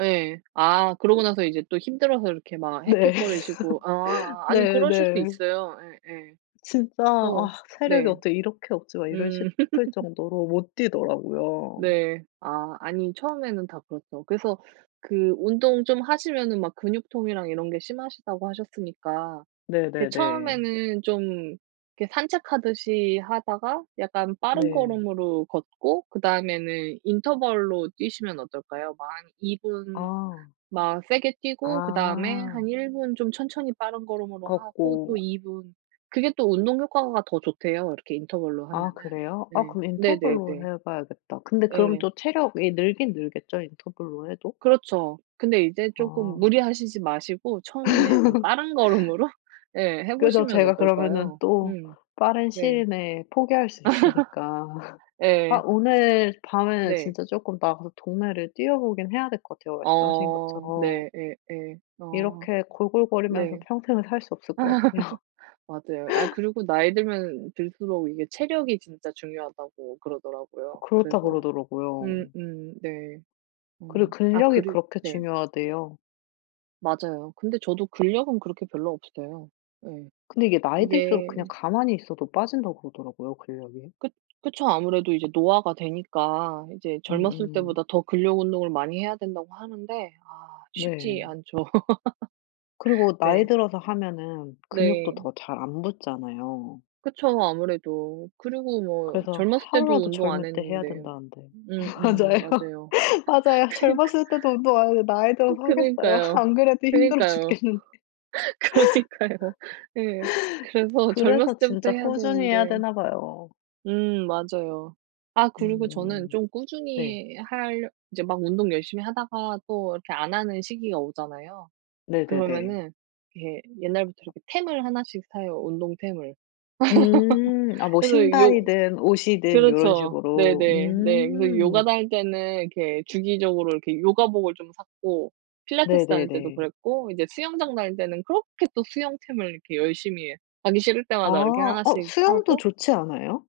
예. 아 그러고 나서 이제 또 힘들어서 이렇게 막 네. 헥헥거리시고. 아. 아니 네 그러실 수 네. 있어요. 예예. 진짜 어 '아 체력이 네. 어떻게 이렇게 없지.' 막 이럴 음. 싶을 정도로 못 뛰더라고요. 네. 아 아니 처음에는 다 그렇죠. 그래서 그 운동 좀 하시면은 막 근육통이랑 이런 게 심하시다고 하셨으니까. 이렇게 네네네. 처음에는 좀 그 산책하듯이 하다가 약간 빠른 네. 걸음으로 걷고 그다음에는 인터벌로 뛰시면 어떨까요? 막 한 2 분 아. 막 세게 뛰고 그다음에 아. 한 1 분 좀 천천히 빠른 걸음으로 하고 또 걷고. 2 분. 그게 또 운동 효과가 더 좋대요 이렇게 인터벌로 아 하면은. 그래요? 아 네. 그럼 네네네. 인터벌로 해봐야겠다. 근데 그럼 예. 또 체력이 늘긴 늘겠죠? 인터벌로 해도? 그렇죠. 근데 이제 쪼금 아. 무리하시지 마시고 처음에는 약간 빠른 걸음으로 예. 그래서 해보시면 제가 그러면은 어떨까요? 또 음. 빠른 네. 시일 내에 포기할 수 있으니까. 아 예. 오늘 밤에는 네. 진짜 쪼끔 나가서 동네를 뛰어보긴 해야 될 것 같아요 말씀하신 어 것처럼. 네. 예. 예. 아. 이렇게 골골거리면서 네. 평생을 살 수 없을 것 같아요. 맞아요. 아 그리고 나이 들면 들수록 이게 체력이 진짜 중요하다고 그러더라고요. 그렇다 그래서 그러더라고요. 음음 네. 그리고 어 아 근력이 그리 그렇게 네. 중요하대요. 맞아요. 근데 저도 근력은 그렇게 별로 없어요. 네. 근데 이게 나이 들수록 그냥 이게 가만히 있어도 빠진다고 그러더라고요 근력이. 그 그쵸. 아무래도 이제 노화가 되니까 이제 젊었을 음음. 때보다 더 근력 운동을 많이 해야 된다고 하는데 아 쉽지 네. 않죠. 그리고 나이 네. 들어서 하면은 근육도 네. 더 잘 안 붙잖아요. 그쵸 아무래도. 그리고 뭐 그래서 젊었을 때도 하루라도 운동 안 젊을 때 해야 했는데. 된다는데. 음음 맞아요. 맞아요. 맞아요. 그니까. 젊었을 때도 운동 안했는데 나이 들어서 하겠어요? 그니까요. 안 그래도 힘들어 그니까요. 죽겠는데. 그러니까요. 네. 그래서 젊었을 그래서 때부터 진짜 해야 꾸준히 해야 되는데 되나 봐요. 음 맞아요. 아 그리고 저는 음. 좀 네. 꾸준히 할 이제 막 운동 열심히 하다가 또 이렇게 안 하는 시기가 오잖아요. 네네네. 그러면은 이렇게 옛날부터 이렇게 템을 하나씩 사요. 운동 템을. 음. 아 뭐 그래서 요 신발이든 옷이든 요런 그렇죠. 식으로. 네네. 네. 그래서 요가 음. 다닐 때는 이렇게 주기적으로 이렇게 요가복을 좀 샀고 필라테스 다닐 때도 네네네. 그랬고 이제 수영장 다닐 때는 그렇게 또 수영템을 이렇게 열심히 하기 싫을 아. 때마다 이렇게 어 하나씩 수영도 사고 좋지 않아요?